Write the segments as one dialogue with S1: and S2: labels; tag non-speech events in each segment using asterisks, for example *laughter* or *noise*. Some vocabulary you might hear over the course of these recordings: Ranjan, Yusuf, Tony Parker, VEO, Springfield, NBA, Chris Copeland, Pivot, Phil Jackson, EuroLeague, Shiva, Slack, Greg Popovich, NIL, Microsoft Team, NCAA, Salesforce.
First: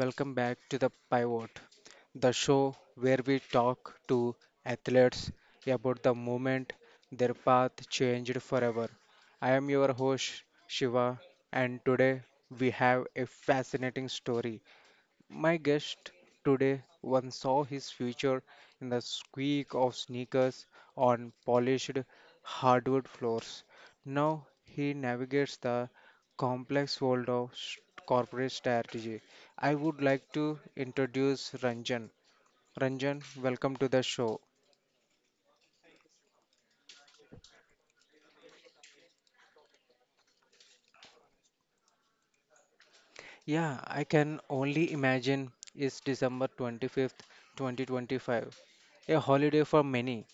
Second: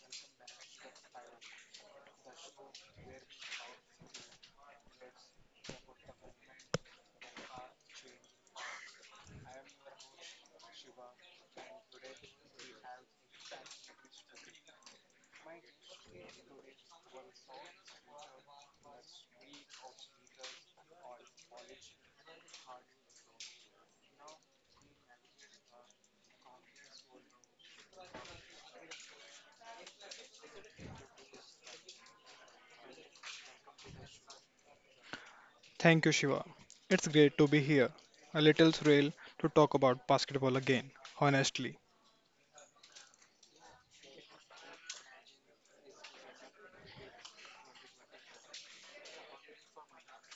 S1: welcome back to the Pivot, the show where we talk to athletes about the moment their path changed forever. I am your host Shiva, and today we have a fascinating story. My guest today once saw his future in the squeak of sneakers on polished hardwood floors. Now he navigates the complex world of corporate strategy. I would like to introduce Ranjan. Ranjan, welcome to the show.
S2: Thank you, Shiva. It's great to be here. A little thrill to talk about basketball again, honestly.
S1: Yeah, I can only imagine it's December 25th, 2025, a holiday for many,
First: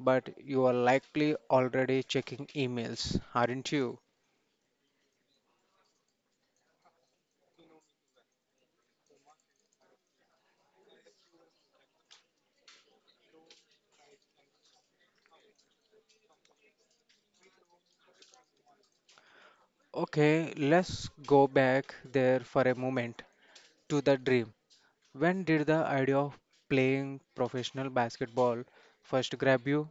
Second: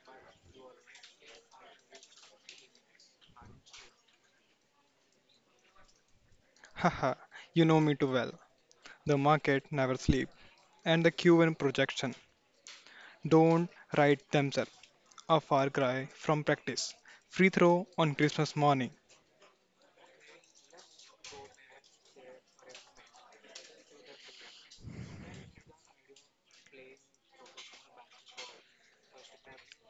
S1: but you are likely already checking emails, aren't you?
S2: *laughs* Haha, you know me too well. The market never sleeps, and the Q1 projection don't write themselves a far cry from practice. Free throw on Christmas morning.
S1: Okay, let's go back there for a moment to the dream. When did the idea of playing professional basketball first grab you?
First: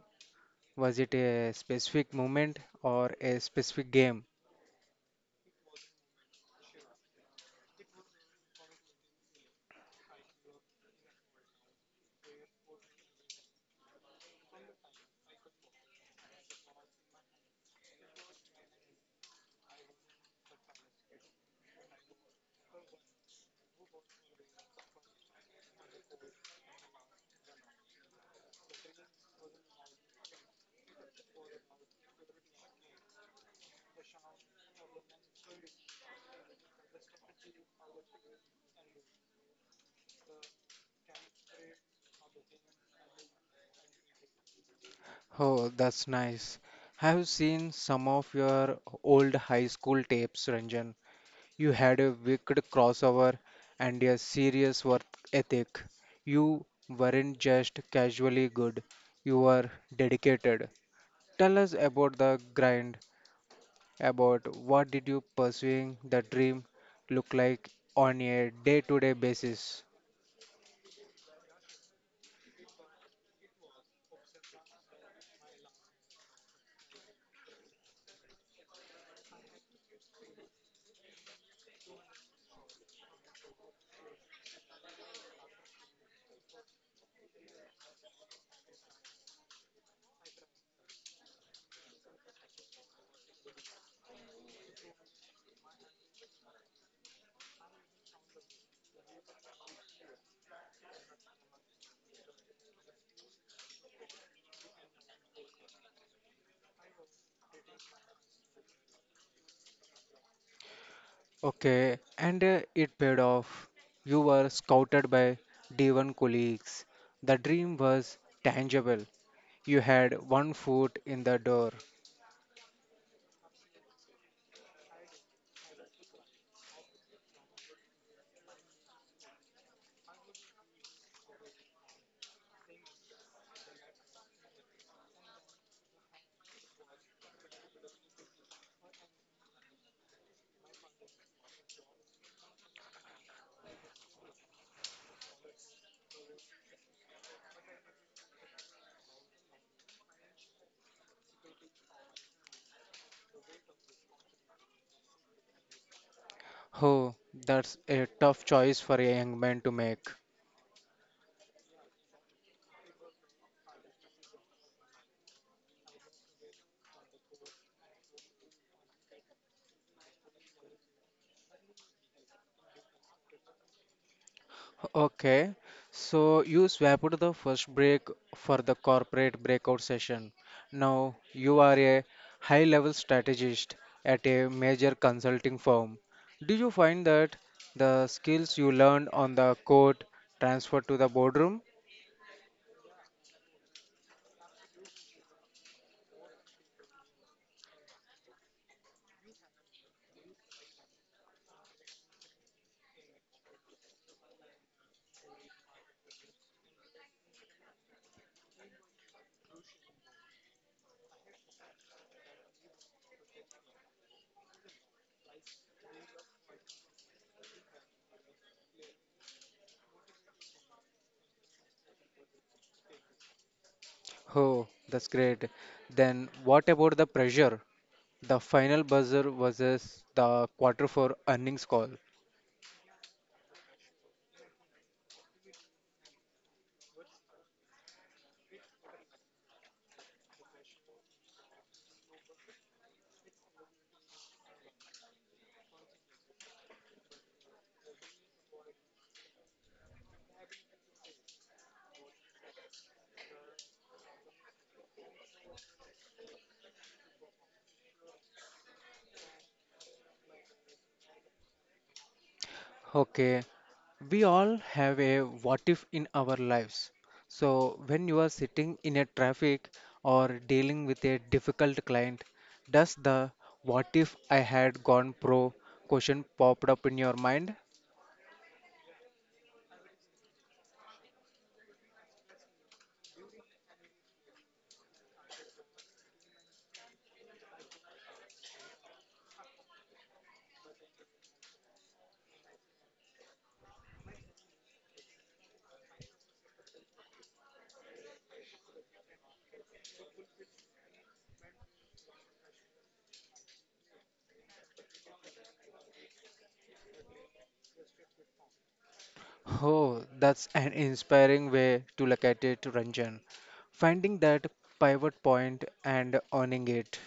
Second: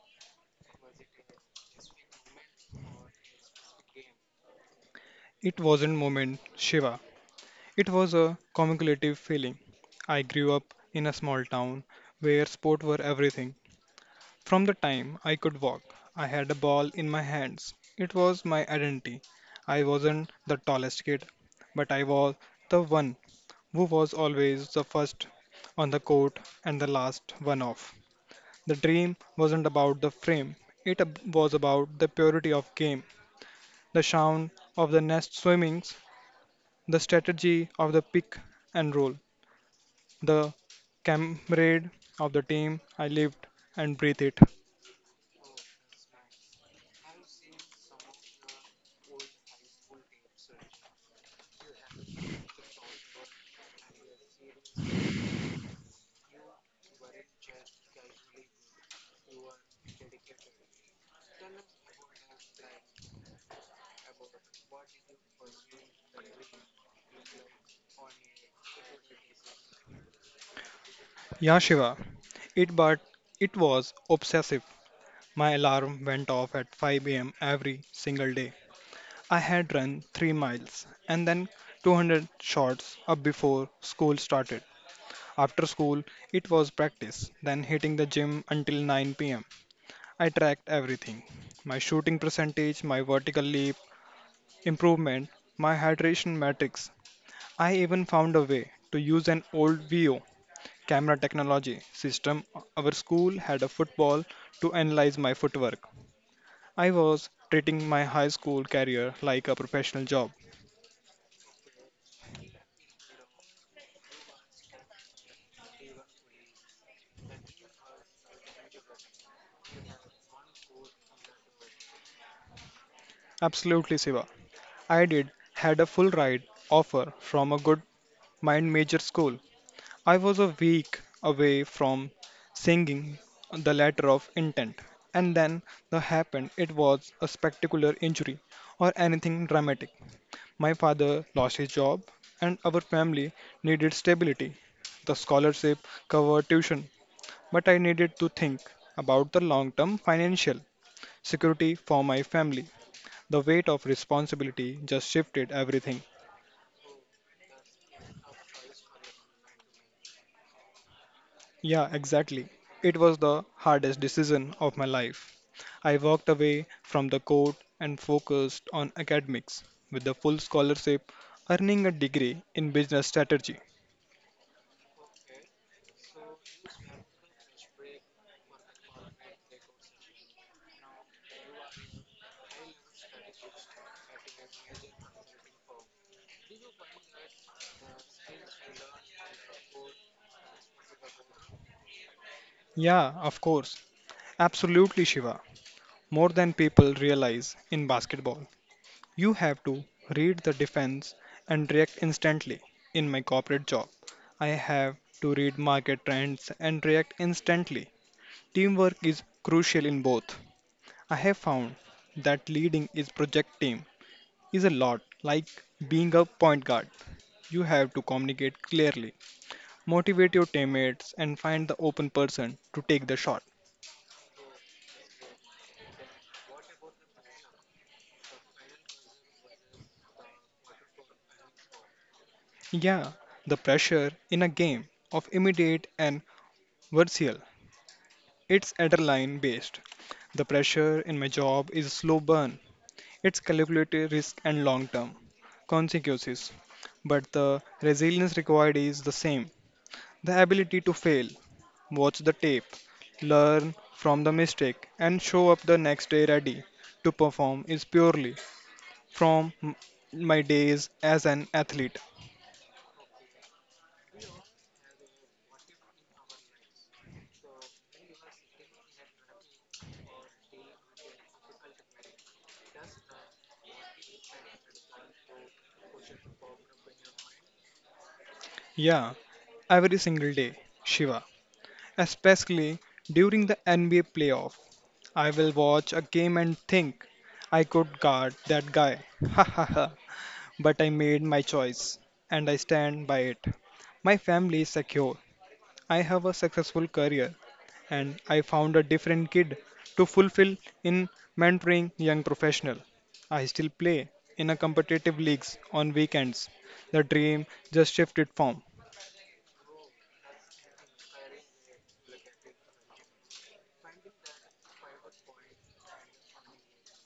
S1: Was it a specific moment or a specific game?
S2: It wasn't moment, Shiva. It was a cumulative feeling. I grew up in a small town where sport were everything from the time I could walk. I had a ball in my hands. It was my identity. I wasn't the tallest kid, but I was the one who was always the first on the court and the last one off. The dream wasn't about the frame, was about the purity of game, the sound of the nest swimmings, the strategy of the pick and roll, the comrade of the team. I lived and breathed it.
S1: Oh, that's nice. Have you seen some of your old high school tapes, Ranjan? You had a wicked crossover and a serious work ethic. You weren't just casually good, you were dedicated. Tell us about the grind, about what did you pursuing the dream look like on a day-to-day basis.
S2: Yeah, Shiva, It but it was obsessive. My alarm went off at 5 a.m. every single day. I had run 3 miles and then 200 shots up before school started. After school, it was practice, then hitting the gym until 9 p.m. I tracked everything. My shooting percentage, my vertical leap improvement, my hydration metrics. I even found a way to use an old VO camera technology system, our school had a football to analyze my footwork. I was treating my high school career like a professional job.
S1: Okay, and it paid off. You were scouted by D1 colleagues. The dream was tangible. You had one foot in the door.
S2: Absolutely, Siva. I did had a full ride offer from a good mind major school. I was a week away from singing the letter of intent. And then the happened it was a spectacular injury or anything dramatic. My father lost his job, and our family needed stability. The scholarship covered tuition, but I needed to think about the long term financial security for my family. The weight of responsibility just shifted everything.
S1: Oh, that's a tough choice for a young man to make.
S2: Yeah, exactly. It was the hardest decision of my life. I walked away from the court and focused on academics with the full scholarship, earning a degree in business strategy.
S1: Okay, so you swapped the first break for the corporate breakout session. Now you are a high level strategist at a major consulting firm. Do you find that the skills you learned on the court transfer to the boardroom?
S2: Yeah, of course. Absolutely, Shiva. More than people realize in basketball. You have to read the defense and react instantly. In my corporate job, I have to read market trends and react instantly. Teamwork is crucial in both. I have found that leading is project team is a lot like being a point guard. You have to communicate clearly, motivate your teammates, and find the open person to take the shot.
S1: Oh, that's great. Then what about the pressure? The final buzzer versus the quarter four earnings call.
S2: Yeah, the pressure in a game of immediate and versatile, it's adrenaline based. The pressure in my job is slow burn. It's calculated risk and long term consequences. But the resilience required is the same. The ability to fail, watch the tape, learn from the mistake, and show up the next day ready to perform is purely from m- my days as an athlete.
S1: Okay, we all have a what if in our lives. So, when you are sitting in a traffic or dealing with a difficult client, does the what if I had gone pro question popped up in your mind?
S2: Yeah, every single day, Shiva, especially during the NBA playoff I will watch a game and think I could guard that guy. *laughs* Ha ha ha. But I made my choice and I stand by it. My family is secure. I have a successful career and I found a different kid to fulfill in mentoring young professional. I still play in a competitive leagues on weekends. The dream just shifted form.
S1: Oh, that's an inspiring way to look at it, Ranjan. Finding that pivot point and owning it.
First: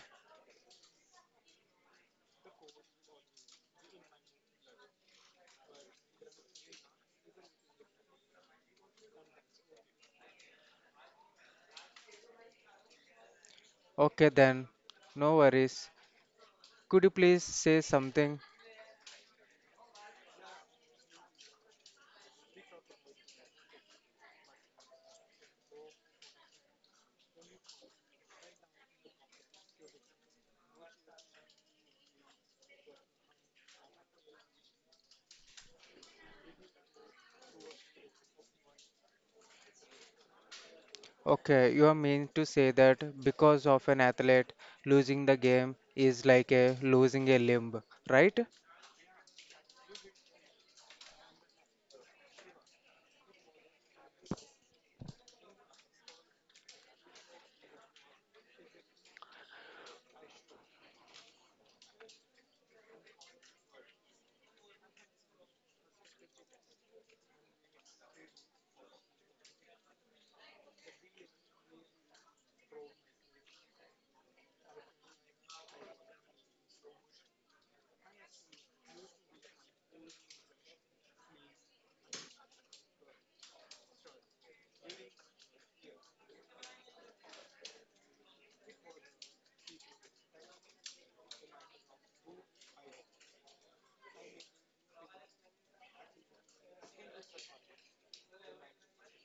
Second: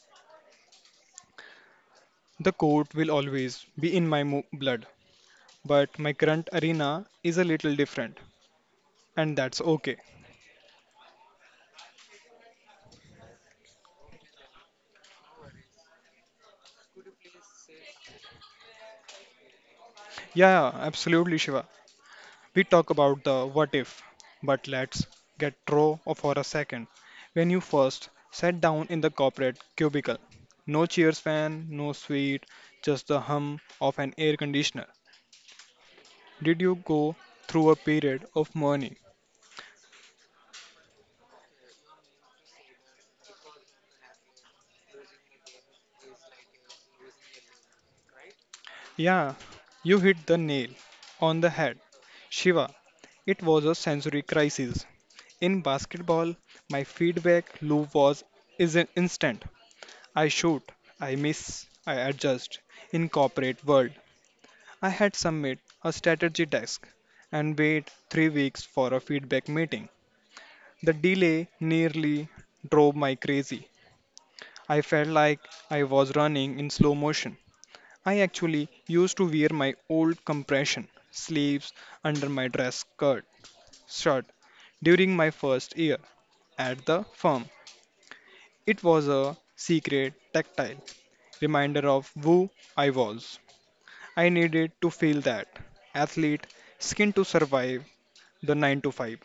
S2: The court will always be in blood, but my current arena is a little different and that's okay.
S1: Okay, then, no worries. Could you please say something.
S2: Yeah, absolutely, Shiva. We talk about the what if, but let's get raw for a second. When you first sat down in the corporate cubicle, no cheers fan, no sweet, just the hum of an air conditioner. Did you go through a period of mourning?
S1: Okay, you are meaning to say that because of an athlete, losing the game is like a losing a limb, right?
S2: Yeah, you hit the nail on the head. Shiva, it was a sensory crisis. In basketball, my feedback loop was is instant. I shoot, I miss, I adjust. In corporate world, I had submit a strategy task and wait 3 weeks for a feedback meeting. The delay nearly drove me crazy. I felt like I was running in slow motion. I actually used to wear my old compression sleeves under my dress skirt shirt during my first year at the firm. It was a secret tactile reminder of who I was. I needed to feel that athlete skin to survive the 9 to 5.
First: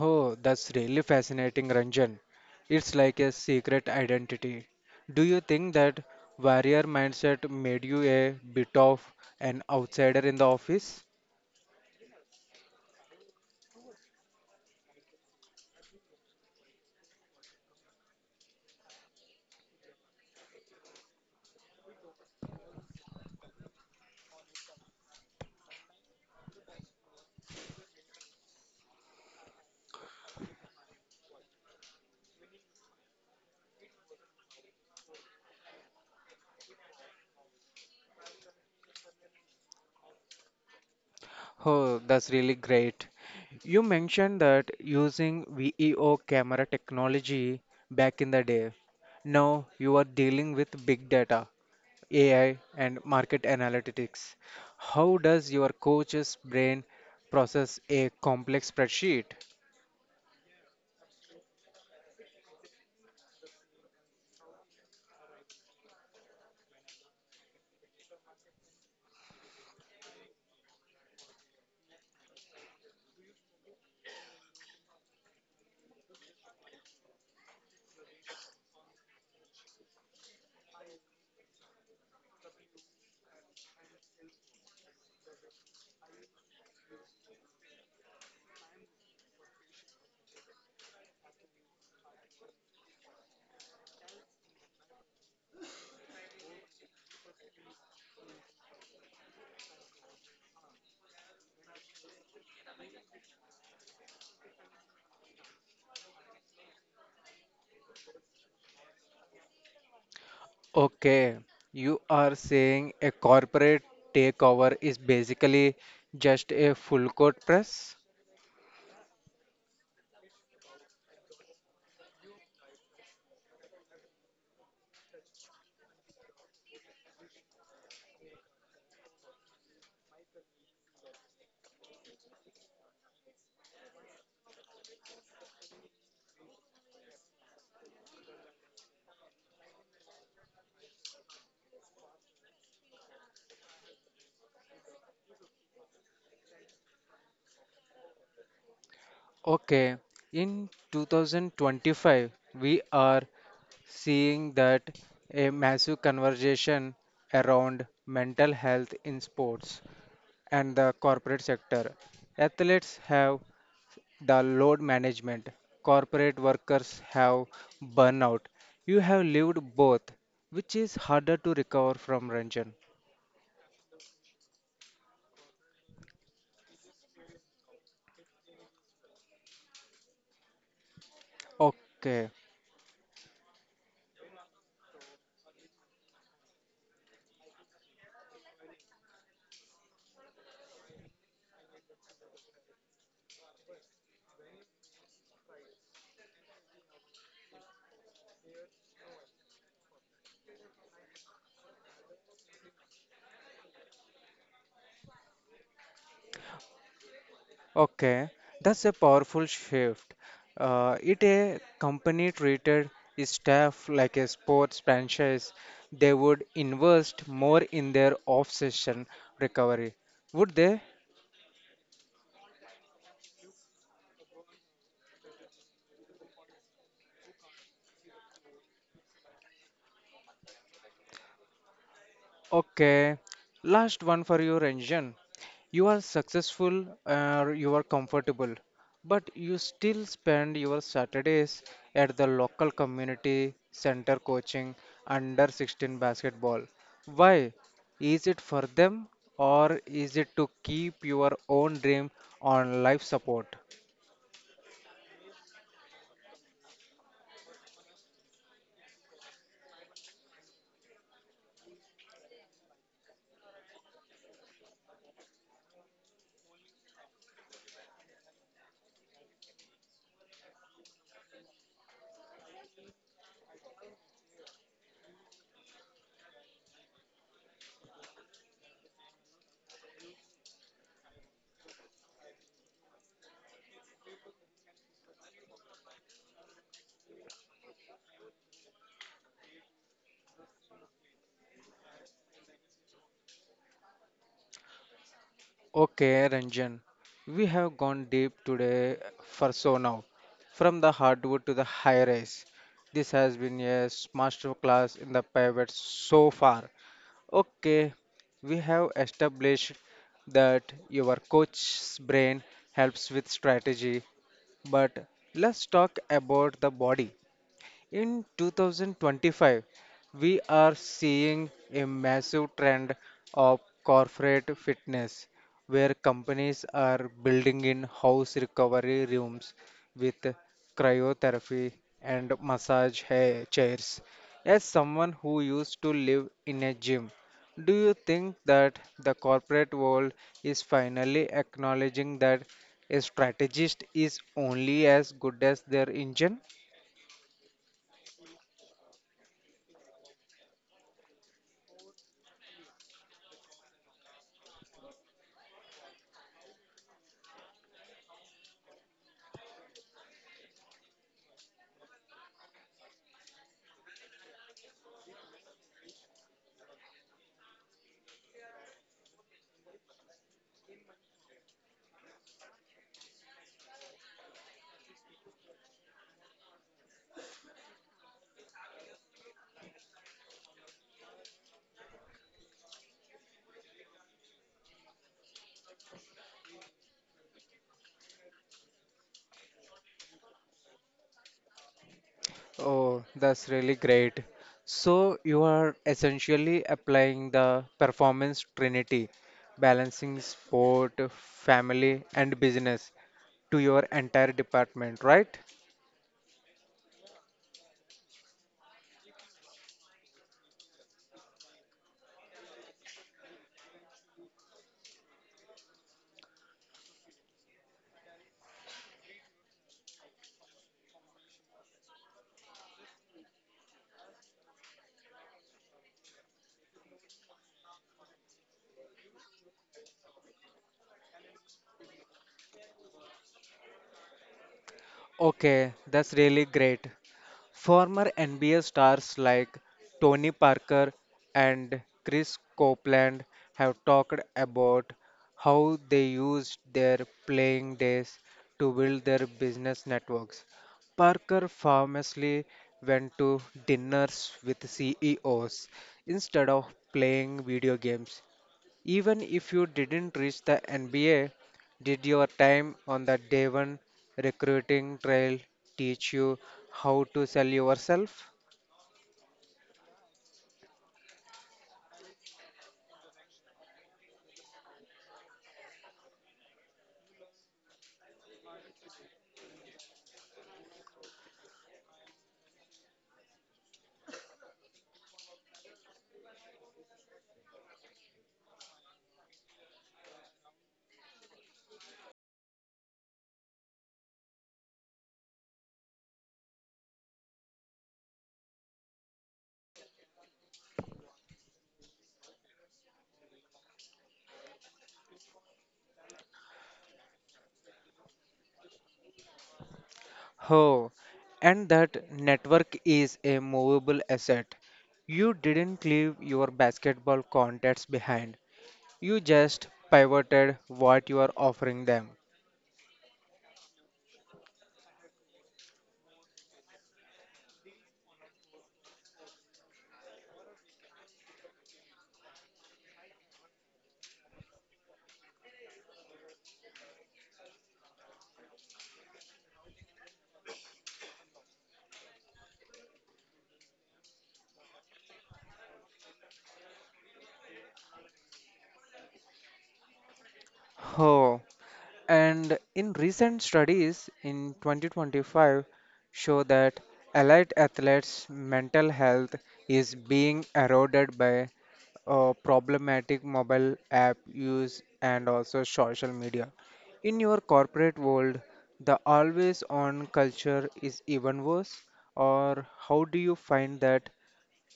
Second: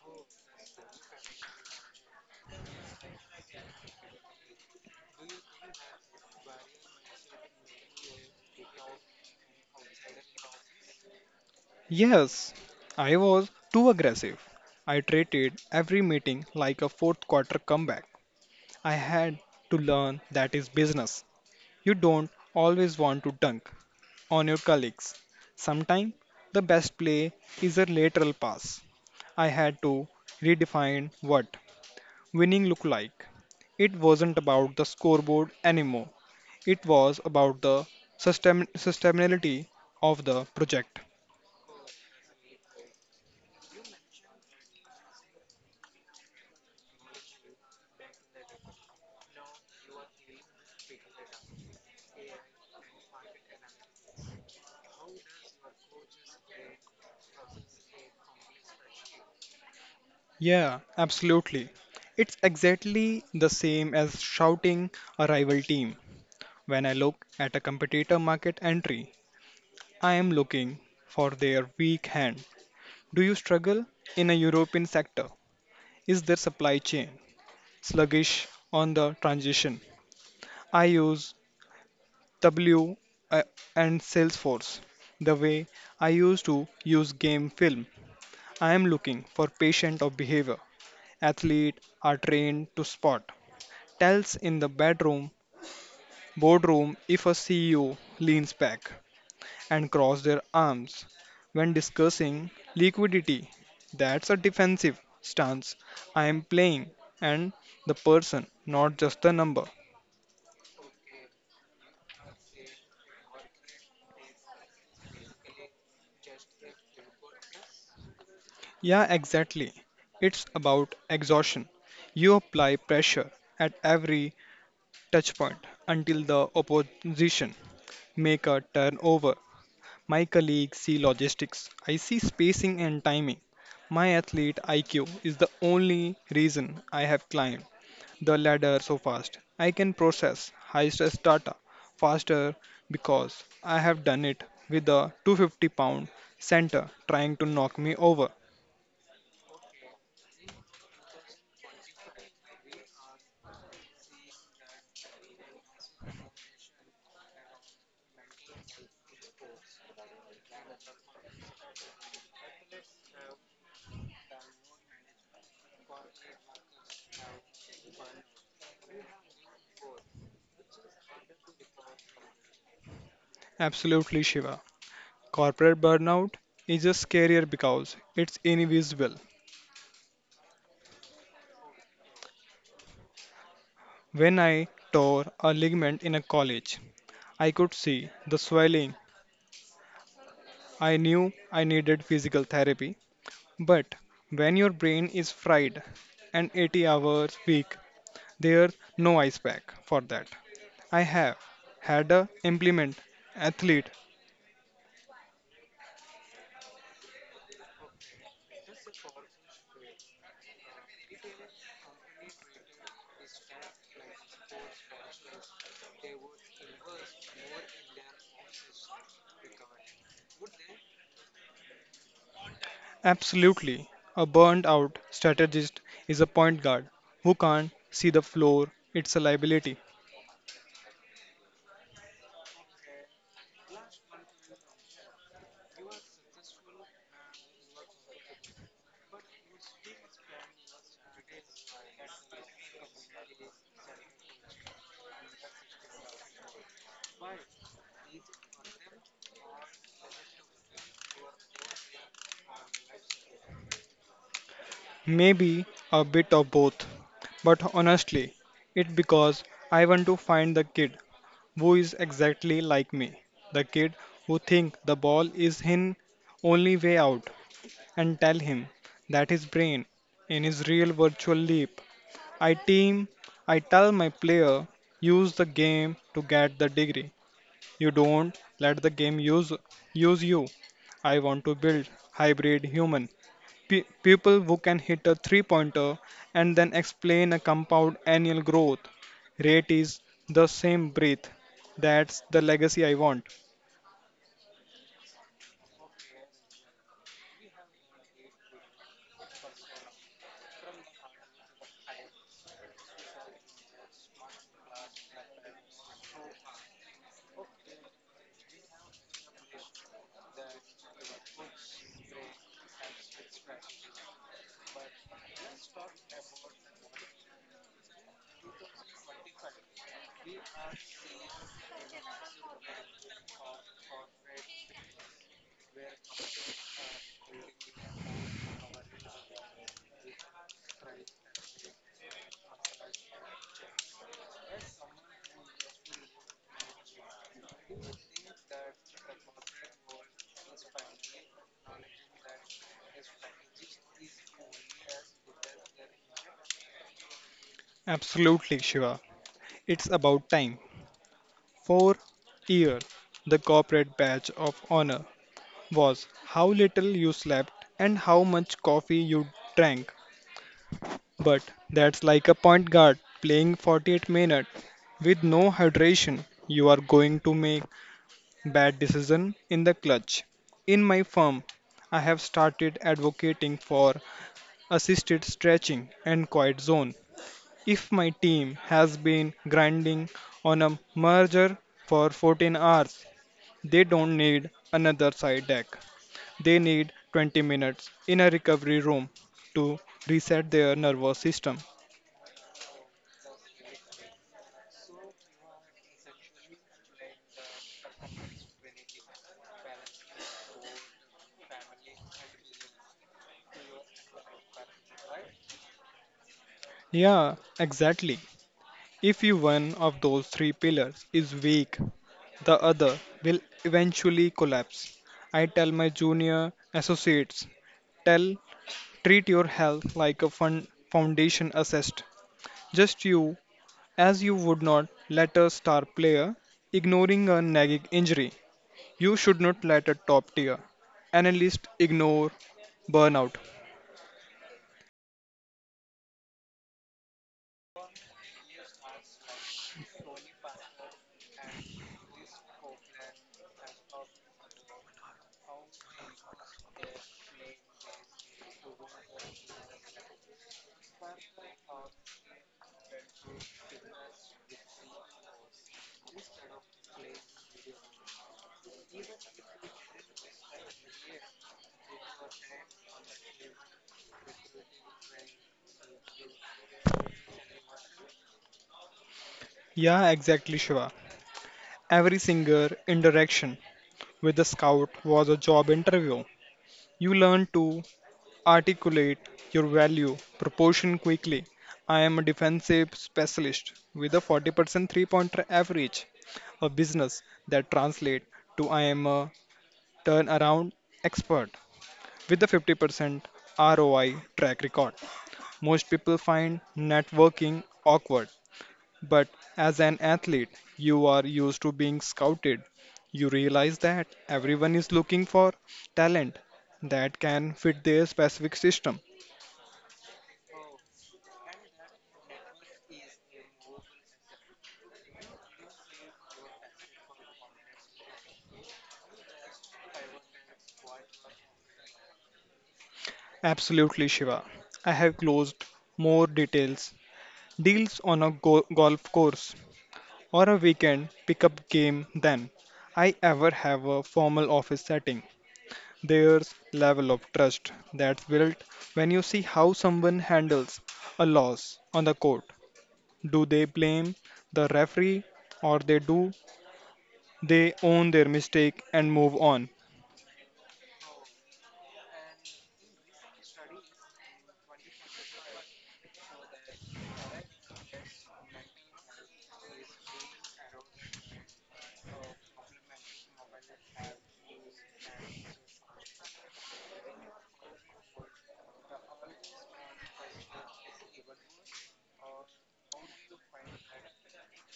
S1: Oh, that's really fascinating, Ranjan. It's like a secret identity. Do you think that warrior mindset made you a bit of an outsider in the office?
S2: Yes, I was too aggressive. I treated every meeting like a fourth quarter comeback. I had to learn that is business. You don't always want to dunk on your colleagues. Sometimes the best play is a lateral pass. I had to redefine what winning looked like. It wasn't about the scoreboard anymore. It was about the sustainability of the project.
S1: Oh, that's really great. You mentioned that using VEO camera technology back in the day. Now you are dealing with big data, AI, and market analytics. How does your coach's brain process a complex spreadsheet?
S2: Yeah, absolutely. It's exactly the same as shouting a rival team. When I look at a competitor market entry, I am looking for their weak hand. Do you struggle in a European sector? Is their supply chain sluggish on the transition? I use W uh, and Salesforce the way I used to use game film. I am looking for patient of behavior. Athlete are trained to spot. Tells in the bedroom, boardroom if a CEO leans back and cross their arms when discussing liquidity. That's a defensive stance. I am playing and the person, not just the number.
S1: Okay, you are saying a corporate takeover is basically just a full court press?
S2: Yeah, exactly. It's about exhaustion. You apply pressure at every touchpoint until the opposition make a turnover. My colleagues see logistics. I see spacing and timing. My athlete IQ is the only reason I have climbed the ladder so fast. I can process high stress data faster because I have done it with a 250 pound center trying to knock me over.
S1: Okay, in 2025, we are seeing that a massive conversation around mental health in sports and the corporate sector. Athletes have the load management. Corporate workers have burnout. You have lived both, which is harder to recover from, Ranjan.
S2: Absolutely, Shiva. Corporate burnout is just scarier because it's invisible.
S1: Okay,
S2: When I tore a ligament in a college, I could see the swelling. I knew I needed physical therapy. But when your brain is fried and 80 hours a week, there's no ice pack for that. I have had a implement athlete,
S1: okay, that's a powerful shift. It a company treated its staff like a sports franchise. They would invest more in their off-season recovery, would they?
S2: absolutely. A burned out strategist is a point guard who can't see the floor. It's a liability.
S1: Okay, last one for you, Ranjan. You are successful or you are comfortable, but you still spend your Saturdays at the local community center coaching under 16 basketball. Why? Is it for them or is it to keep your own dream on life support?
S2: Maybe a bit of both. But honestly, it's because I want to find the kid who is exactly like me. The kid who thinks the ball is his only way out and tell him that his brain in his real virtual leap. I team I tell my player use the game to get the degree, you don't let the game use you. I want to build hybrid human. People who can hit a three pointer and then explain a compound annual growth rate is the same breath. That's the legacy I want.
S1: Okay, Ranjan, we have gone deep today for so now, from the hardwood to the high rise. This has been a master class in the pivot so far. Okay, we have established that your coach's brain helps with strategy, but let's talk about the body. In 2025, we are seeing a massive trend of corporate fitness where companies are building in house recovery rooms with cryotherapy and massage chairs. As someone who used to live in a gym, do you think that the corporate world is finally acknowledging that a strategist is only as good as their engine?
S2: Absolutely, Shiva. It's about time. For years, the corporate badge of honor was how little you slept and how much coffee you drank. But that's like a point guard playing 48 minutes with no hydration. You are going to make bad decision in the clutch. In my firm, I have started advocating for assisted stretching and quiet zone. If my team has been grinding on a merger for 14 hours, they don't need another side deck. They need 20 minutes in a recovery room to reset their nervous system.
S1: Oh, that's really great. So you are essentially applying the performance trinity, balancing sport, family, and business to your entire department, right?
S2: Yeah, exactly. If you one of those three pillars is weak, the other will eventually collapse. I tell my junior associates, tell treat your health like a fund, foundation assessed. Just you as you would not let a star player ignoring a nagging injury. You should not let a top tier analyst ignore burnout.
S1: Okay, that's really great. Former NBA stars like Tony Parker and Chris Copeland have talked about how they used their playing days to build their business networks. Parker famously went to dinners with CEOs instead of playing video games. Even if you didn't reach the NBA, did your time on the Devon recruiting trail teach you how to sell yourself?
S2: Yeah, exactly, Shiva. Every single indirection with the scout was a job interview. You learn to articulate your value proportion quickly. I am a defensive specialist with a 40% three pointer average, a business that translates to I am a turnaround expert with a 50% ROI track record. Most people find networking awkward but as an athlete, you are used to being scouted. You realize that everyone is looking for talent that can fit their specific system.
S1: Oh, and that network is a movable asset. You didn't leave your basketball contacts behind. You just pivoted what you are offering them.
S2: Absolutely, Shiva. I have closed more details deals on a golf course or a weekend pickup game than I ever have a formal office setting. There's level of trust that's built when you see how someone handles a loss on the court. Do they blame the referee or they own their mistake and move on?
S1: Oh, and in recent studies in 2025 show that elite athletes' mental health is being eroded by problematic mobile app use and also social media. In your corporate world, the always on culture is even worse, or how do you find that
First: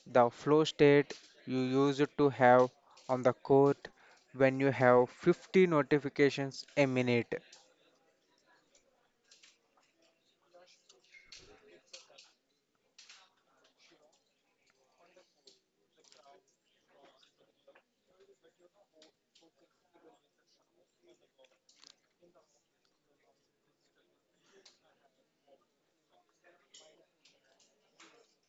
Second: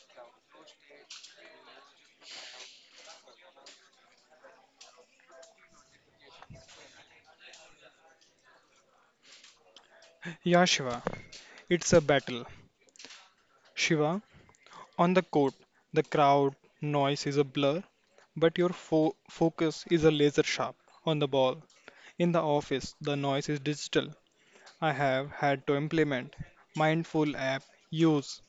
S1: the flow state you used to have on the court when you have 50 notifications a minute?
S2: Yeah, Shiva, it's a battle. Shiva, on the court, the crowd noise is a blur, but your focus is a laser sharp on the ball. In the office, the noise is digital. I have had to implement mindful app use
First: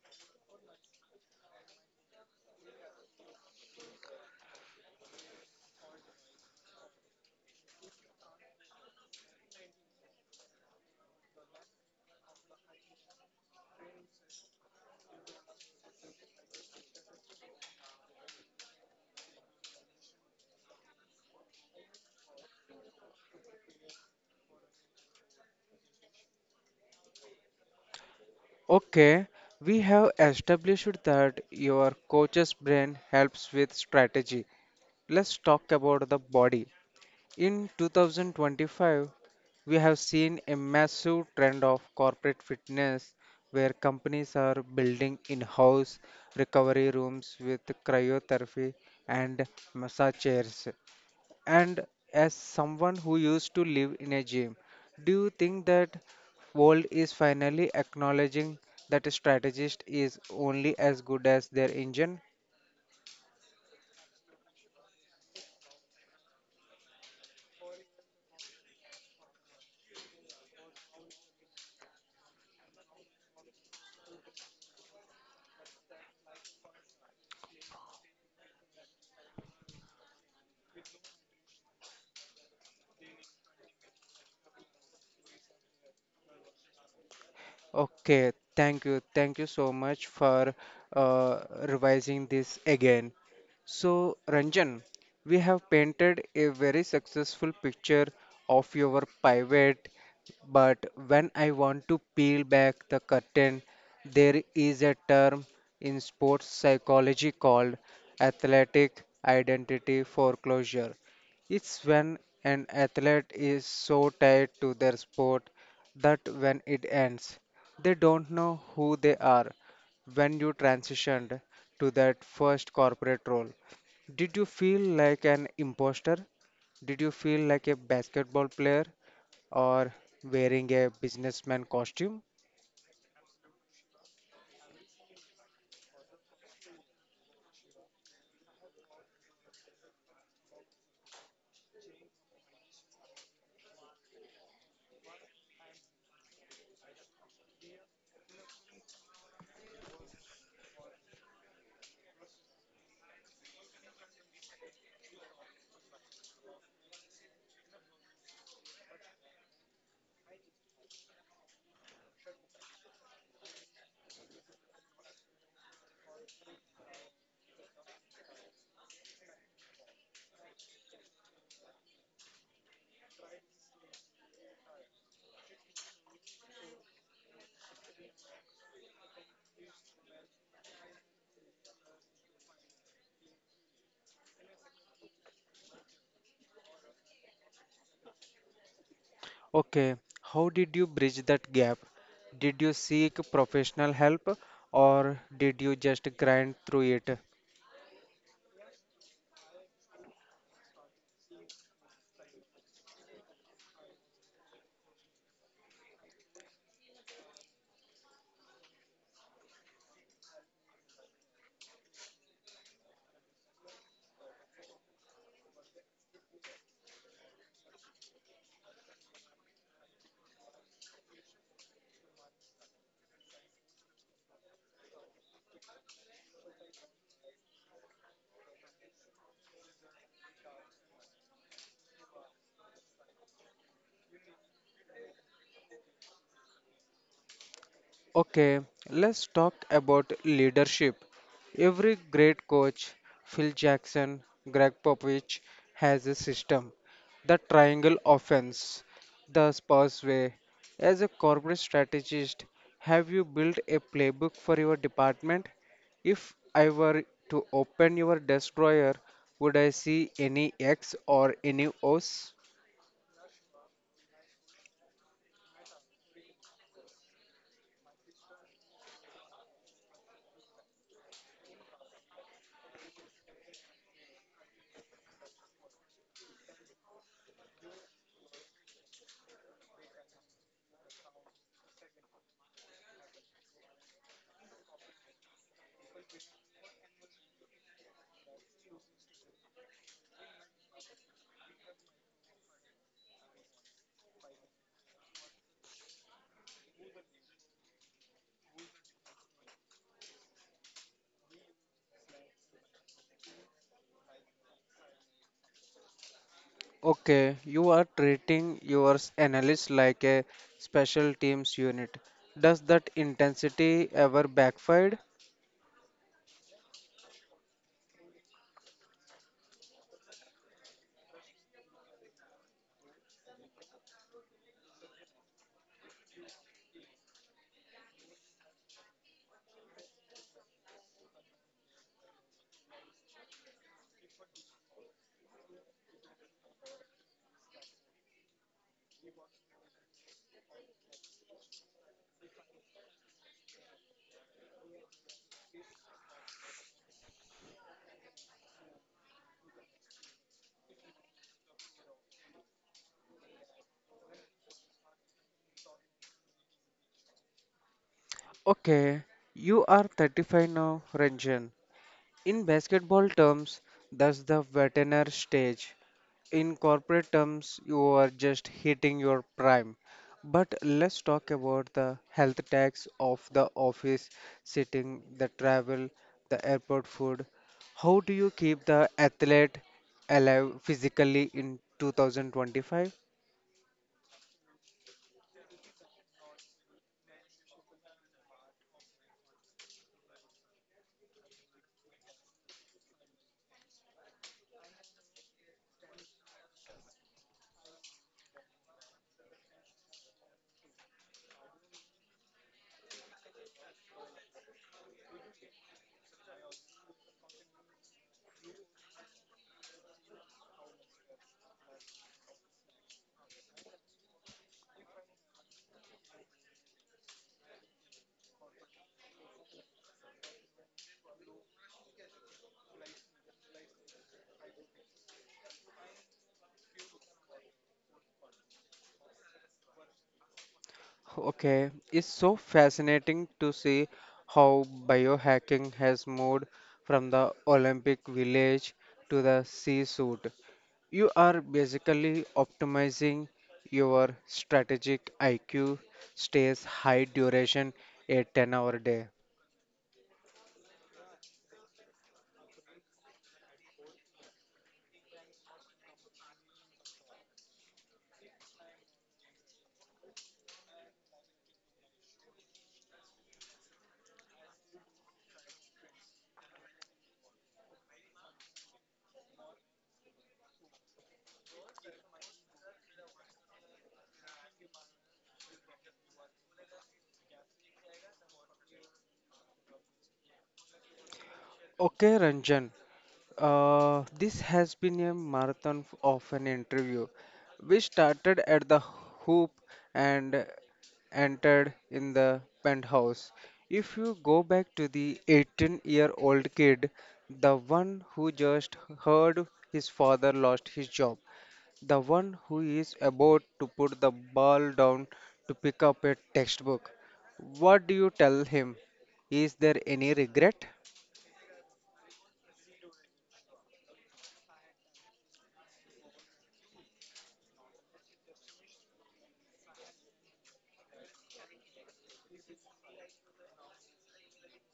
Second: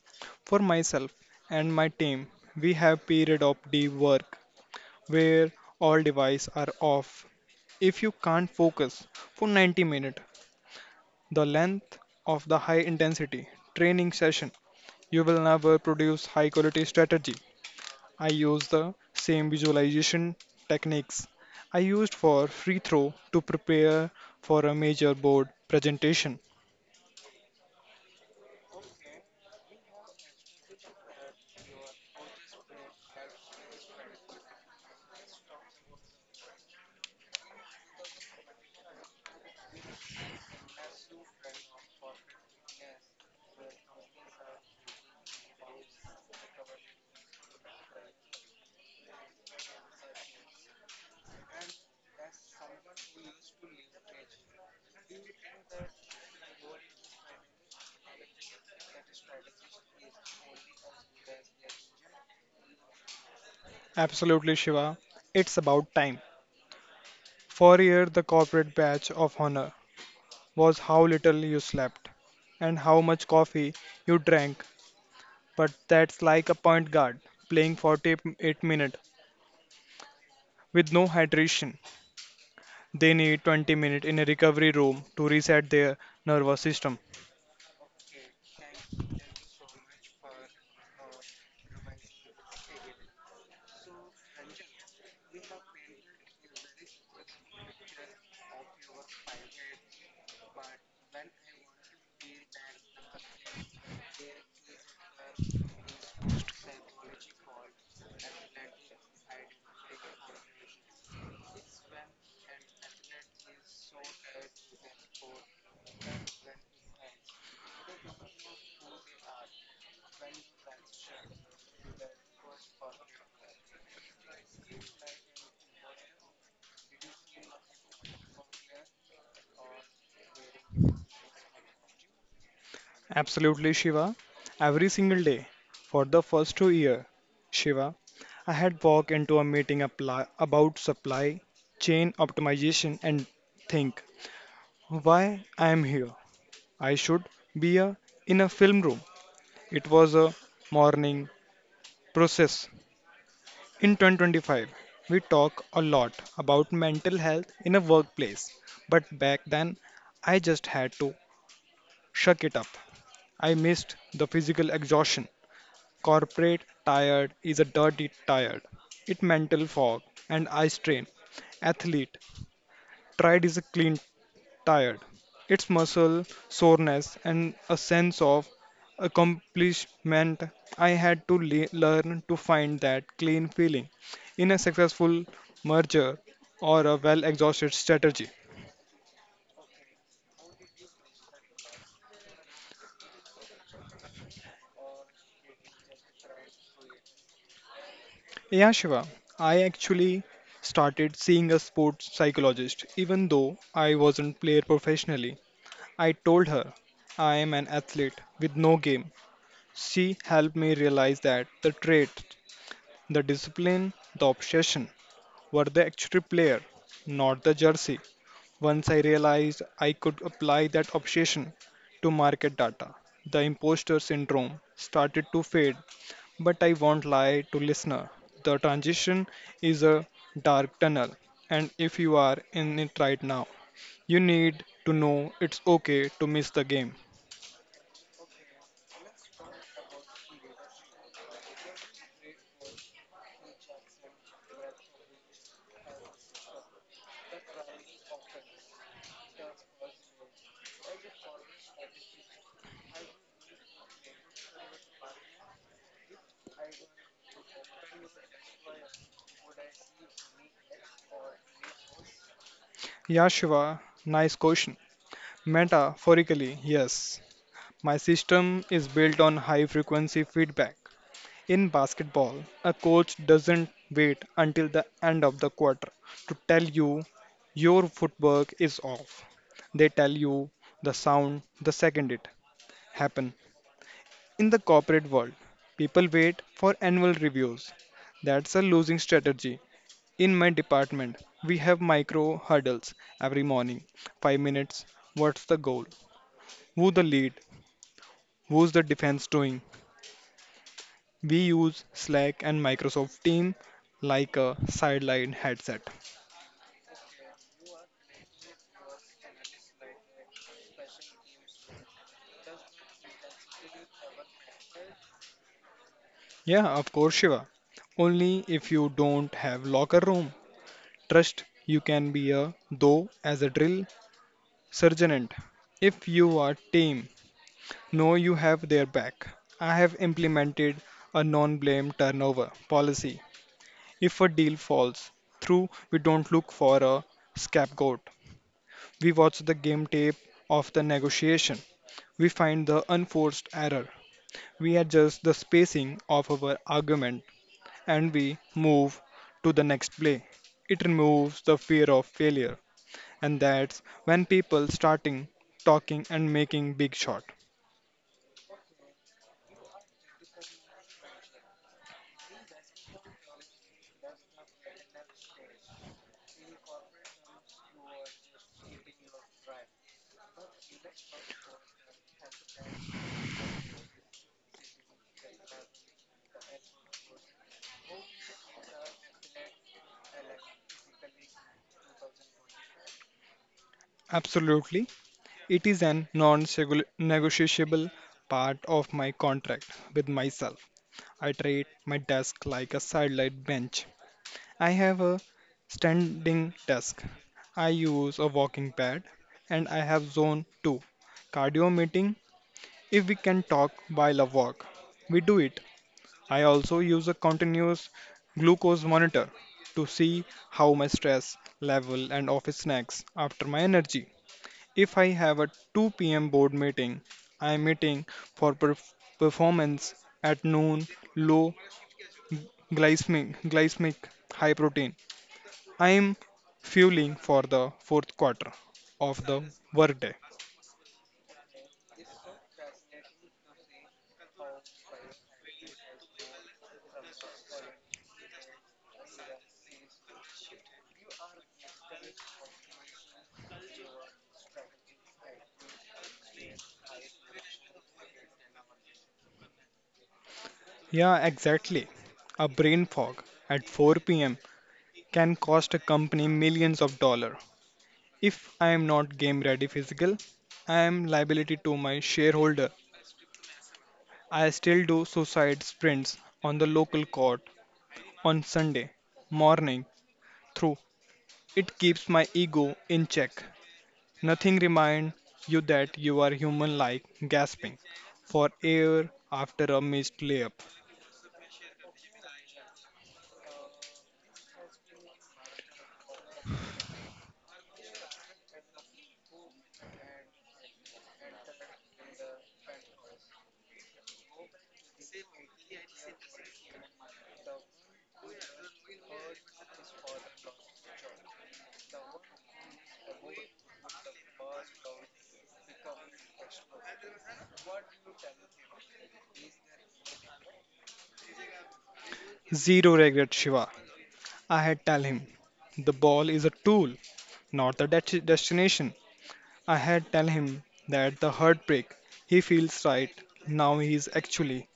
S2: for myself and my team. We have period of deep work where all devices are off. If you can't focus for 90 minutes, the length of the high intensity training session, you will never produce high quality strategy. I use the same visualization techniques I used for free throw to prepare for a major board presentation.
S1: Okay, we have established that your coach's brain helps with strategy. Let's talk about the body. In 2025, we have seen a massive trend of corporate fitness where companies are building in house recovery rooms with cryotherapy and massage chairs. And as someone who used to live in a gym, do you think that world is finally acknowledging that a strategist is only as good as their engine?
S2: Absolutely, Shiva, it's about time. For a year, the corporate badge of honor was how little you slept and how much coffee you drank, but that's like a point guard playing 48 minutes with no hydration. They need 20 minutes in a recovery room to reset their nervous system.
S1: Okay, thank you. Thank you so much for uh, revising this again. So, Ranjan, we have painted a very successful picture of your pivot, but when I want to peel back the curtain, there is a term in sports psychology called athletic identity foreclosure. It's when an athlete is so tied to their sport that when it ends, they don't know who they are. When you transitioned to that first corporate role, did you feel like an imposter? Did you feel like a basketball player or wearing a businessman costume?
S2: Absolutely, Shiva. Every single day for the first 2 years, Shiva, I had walked into a meeting apply, about supply chain optimization and think why I am here. I should be a, in a film room. It was a morning process. In 2025, we talk a lot about mental health in a workplace, but back then I just had to shuck it up. I missed the physical exhaustion. Corporate tired is a dirty tired. It mental fog and eye strain. Athlete tried is a clean tired. It's muscle soreness and a sense of accomplishment. I had to learn to find that clean feeling in a successful merger or a well exhausted strategy.
S1: Okay, how did you bridge that gap? Did you seek professional help or did you just grind through it?
S2: Yeah, Shiva, I actually started seeing a sports psychologist even though I wasn't player professionally. I told her I am an athlete with no game. She helped me realize that the trait, the discipline, the obsession were the actual player, not the jersey. Once I realized I could apply that obsession to market data, the imposter syndrome started to fade. But I won't lie to listener. The transition is a dark tunnel, and if you are in it right now, you need to know it's okay to miss the game.
S1: Okay, let's talk about leadership. Every great coach, Phil Jackson, Greg Popovich, has a system. The triangle offense, the Spurs way. As a corporate strategist, have you built a playbook for your department? If I were to open your desk drawer, would I see any X or any O's?
S2: Yeah, Shiva, nice question. Metaphorically, yes. My system is built on high frequency feedback. In basketball, a coach doesn't wait until the end of the quarter to tell you your footwork is off. They tell you the sound the second it happen. In the corporate world, people wait for annual reviews. That's a losing strategy. In my department, we have micro hurdles every morning. 5 minutes. What's the goal? Who the lead? Who's the defense doing? We use Slack and Microsoft Team like a sideline headset.
S1: Okay, you are treating your analyst like a special teams unit. Does that intensity ever backfire?
S2: Yeah, of course, Shiva. Only if you don't have locker room. Trust you can be a though as a drill sergeant. If you are team, know you have their back. I have implemented a non-blame turnover policy. If a deal falls through, we don't look for a scapegoat. We watch the game tape of the negotiation. We find the unforced error. We adjust the spacing of our argument and we move to the next play. It removes the fear of failure, and that's when people starting talking and making big shot.
S1: Okay, you are 35 now, Ranjan. In basketball terms, that's the veteran stage. In corporate terms, you are just hitting your prime. But let's talk about the health tax of the office, sitting, the travel, the airport food. How do you keep the athlete alive physically in 2025?
S2: Absolutely, it is an non-negotiable part of my contract with myself. I treat my desk like a sidelight bench. I have a standing desk. I use a walking pad and I have zone 2 cardio meeting. If we can talk while I walk, we do it. I also use a continuous glucose monitor to see how my stress level and office snacks after my energy. If I have a 2 p.m. board meeting, I am meeting for performance at noon, low glycemic, glycemic, high protein. I am fueling for the fourth quarter of the workday.
S1: Okay, it's so fascinating to see how biohacking has moved from the Olympic village to the sea suit. You are basically optimizing your strategic IQ stays high duration a 10-hour day.
S2: Yeah, exactly. A brain fog at 4 p.m. can cost a company millions of dollars. If I am not game ready physical, I am liability to my shareholder. I still do suicide sprints on the local court on Sunday morning through. It keeps my ego in check. Nothing reminds you that you are human like gasping for air after a missed layup.
S1: Okay, Ranjan, this has been a marathon of an interview. We started at the hoop and entered in the penthouse. If you go back to the 18-year-old kid, the one who just heard his father lost his job, the one who is about to put the ball down to pick up a textbook, what do you tell him? Is there any regret?
S2: Zero regret, Shiva. I had tell him the ball is a tool, not the destination. I had tell him that the heartbreak he feels right now is actually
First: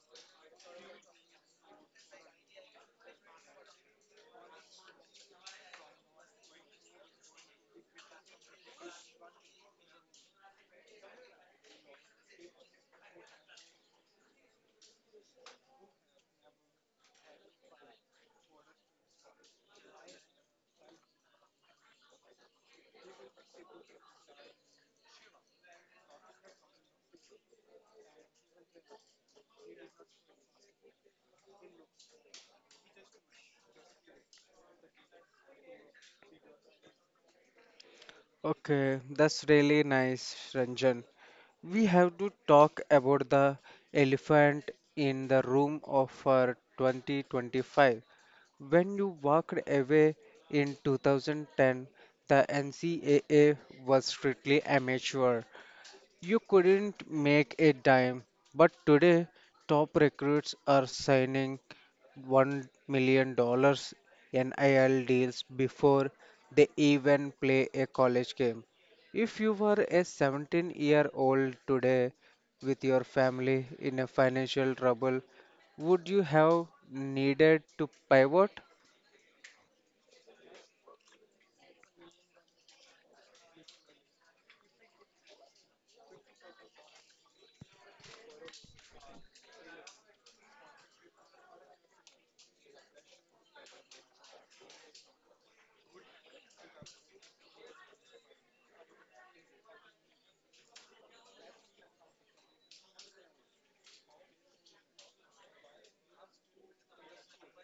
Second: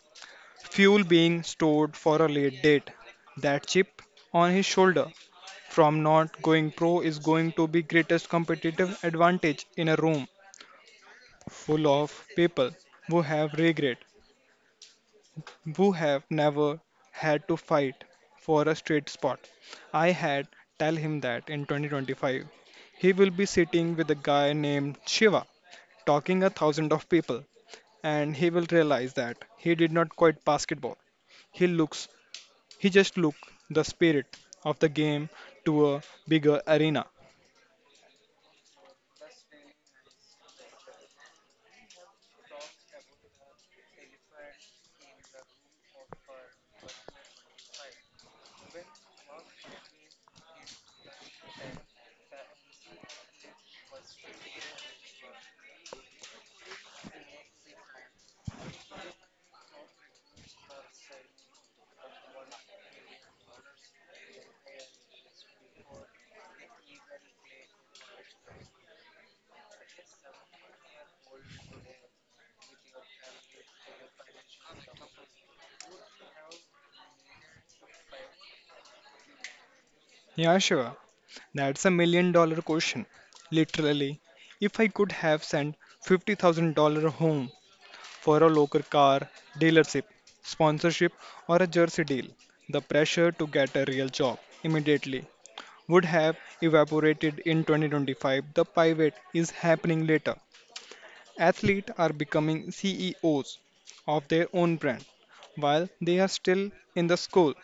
S2: fuel being stored for a late date. That chip on his shoulder from not going pro is going to be greatest competitive advantage in a room full of people who have regret, who have never had to fight for a straight spot. I had tell him that in 2025 he will be sitting with a guy named Shiva talking a thousand of people and he will realize that he did not quite basketball. He looks, he just look the spirit of the game to a bigger arena.
S1: Okay, that's really nice, Ranjan. We have to talk about the elephant in the room of our 2025. When you walked away in 2010, the NCAA was strictly amateur. You couldn't make a dime, but today top recruits are signing $1 million NIL deals before they even play a college game. If you were a 17-year-old today with your family in a financial trouble, would you have needed to pivot?
S2: Yeah, sure. That's a million dollar question. Literally, if I could have sent $50,000 home for a local car dealership, sponsorship, or a jersey deal, the pressure to get a real job immediately would have evaporated. In 2025, the pivot is happening later. Athletes are becoming CEOs of their own brand while they are still in the school.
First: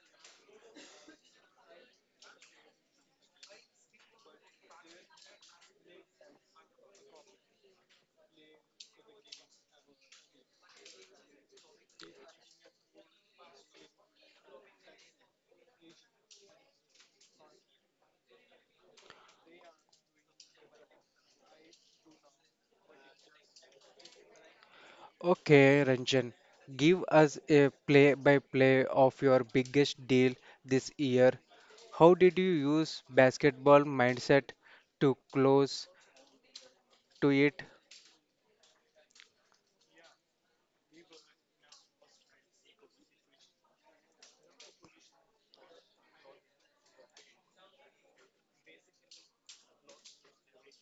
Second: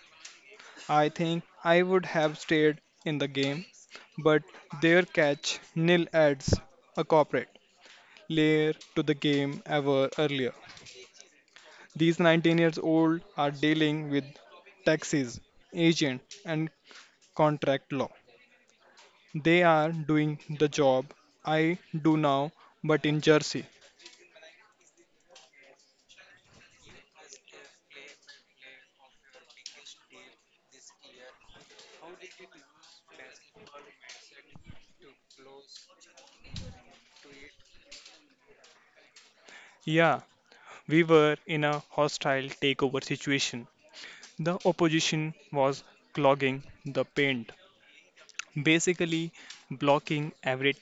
S2: I think I would have stayed in the game, but their catch nil adds a corporate layer to the game ever earlier. These 19 years old are dealing with taxes, agent, and contract law. They are doing the job I do now, but in Jersey.
S1: Okay, Ranjan, give us a play-by-play of your biggest deal this year. How did you use basketball mindset to close to it.
S2: Yeah, we were in a hostile takeover situation. The opposition was clogging the paint, basically blocking every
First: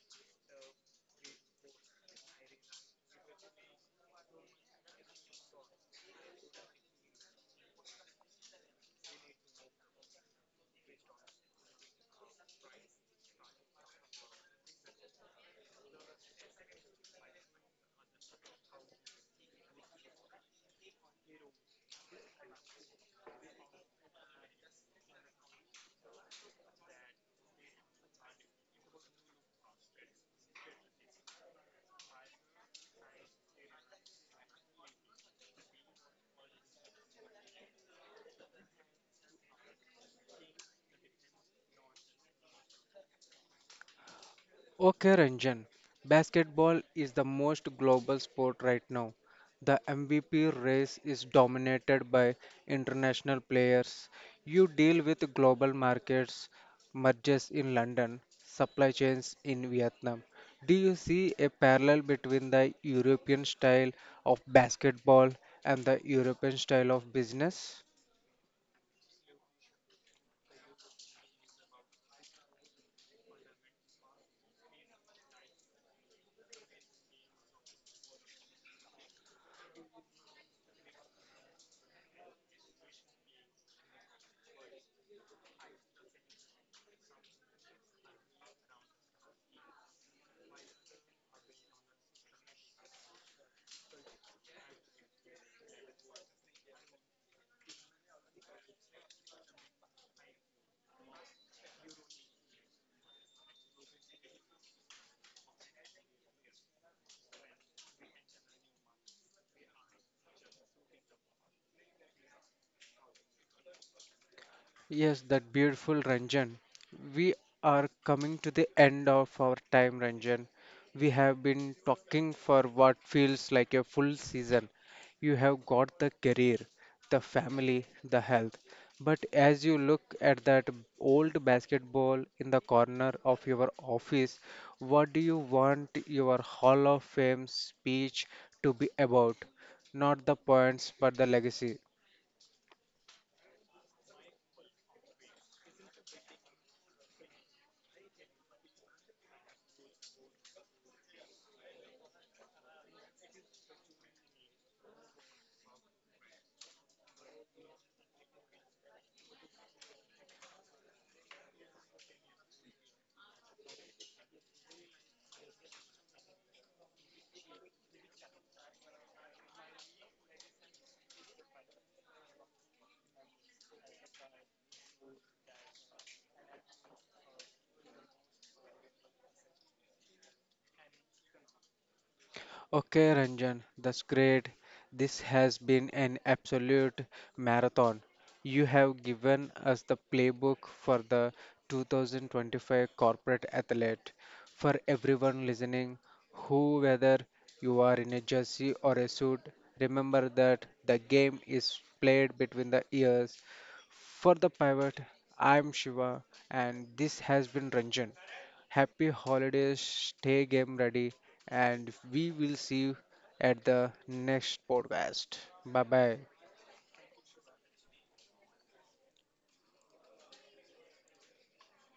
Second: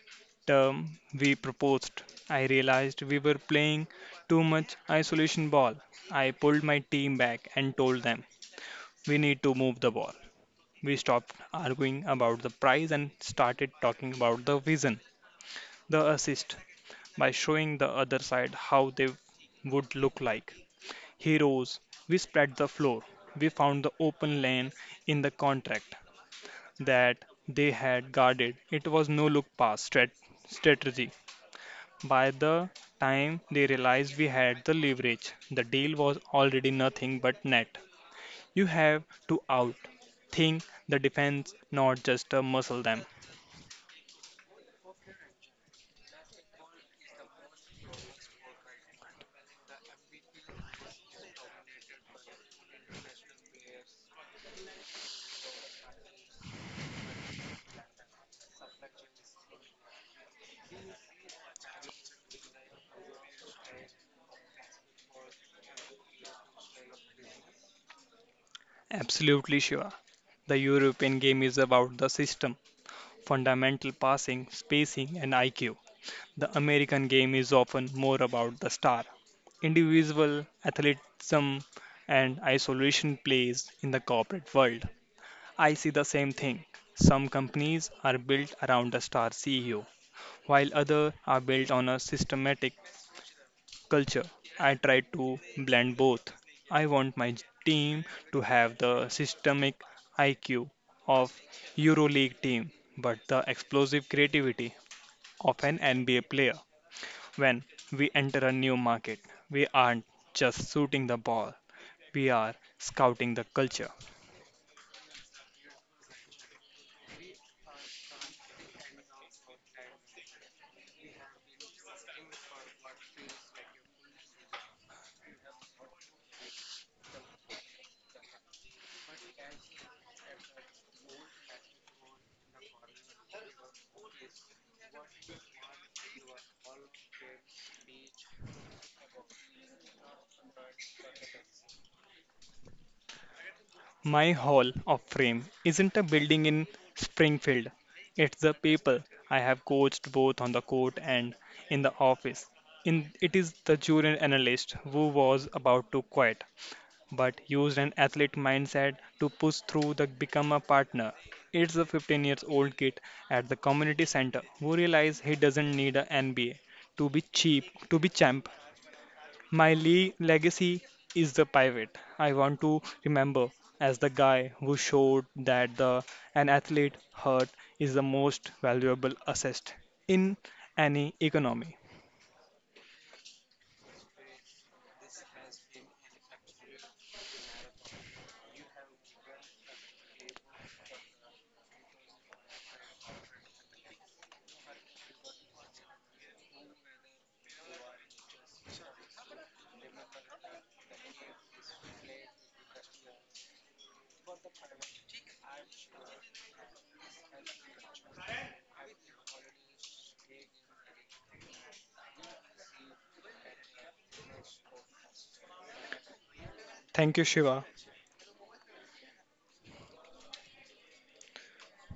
S2: term we proposed. I realized we were playing too much isolation ball. I pulled my team back and told them, we need to move the ball. We stopped arguing about the prize and started talking about the vision, the assist, by showing the other side how they would look like. Heroes, we spread the floor. We found the open lane in the contract that they had guarded. It was no look pass strategy. By the time they realized we had the leverage, the deal was already nothing but net. You have to out think the defense, not just muscle them.
S1: Okay, Ranjan. Basketball is the most global sport right now. The MVP race is dominated by international players. You deal with global markets, mergers in London, supply chains in Vietnam. Do you see a parallel between the European style of basketball and the European style of business?
S2: Absolutely sure. The European game is about the system, fundamental passing, spacing, and IQ. The American game is often more about the star, individual athletism and isolation plays in the corporate world. I see the same thing. Some companies are built around a star CEO, while others are built on a systematic culture. I try to blend both. I want my team to have the systemic IQ of EuroLeague team, but the explosive creativity of an NBA player. When we enter a new market, we aren't just shooting the ball, we are scouting the culture.
S1: Yes, that beautiful Ranjan. We are coming to the end of our time, Ranjan. We have been talking for what feels like a full season. You have got the career, the family, the health. But as you look at that old basketball in the corner of your office, what do you want your Hall of Fame speech to be about? Not the points, but the legacy.
S2: My Hall of Fame isn't a building in Springfield, it's the people I have coached both on the court and in the office. In, it is the junior analyst who was about to quit, but used an athlete mindset to push through the become a partner. It's the 15 years old kid at the community center who realized he doesn't need an NBA to be cheap to be champ. My legacy is the pivot. I want to remember as the guy who showed that the an athlete heart is the most valuable asset in any economy.
S1: Okay, Ranjan, that's great. This has been an absolute marathon. You have given us the playbook for the 2025 corporate athlete. For everyone listening, who, whether you are in a jersey or a suit, remember that the game is played between the ears. For the pivot, I'm Shiva, and this has been Ranjan. Happy holidays, stay game ready, and we will see you at the next podcast. Bye bye.
S2: Thank you, Shiva,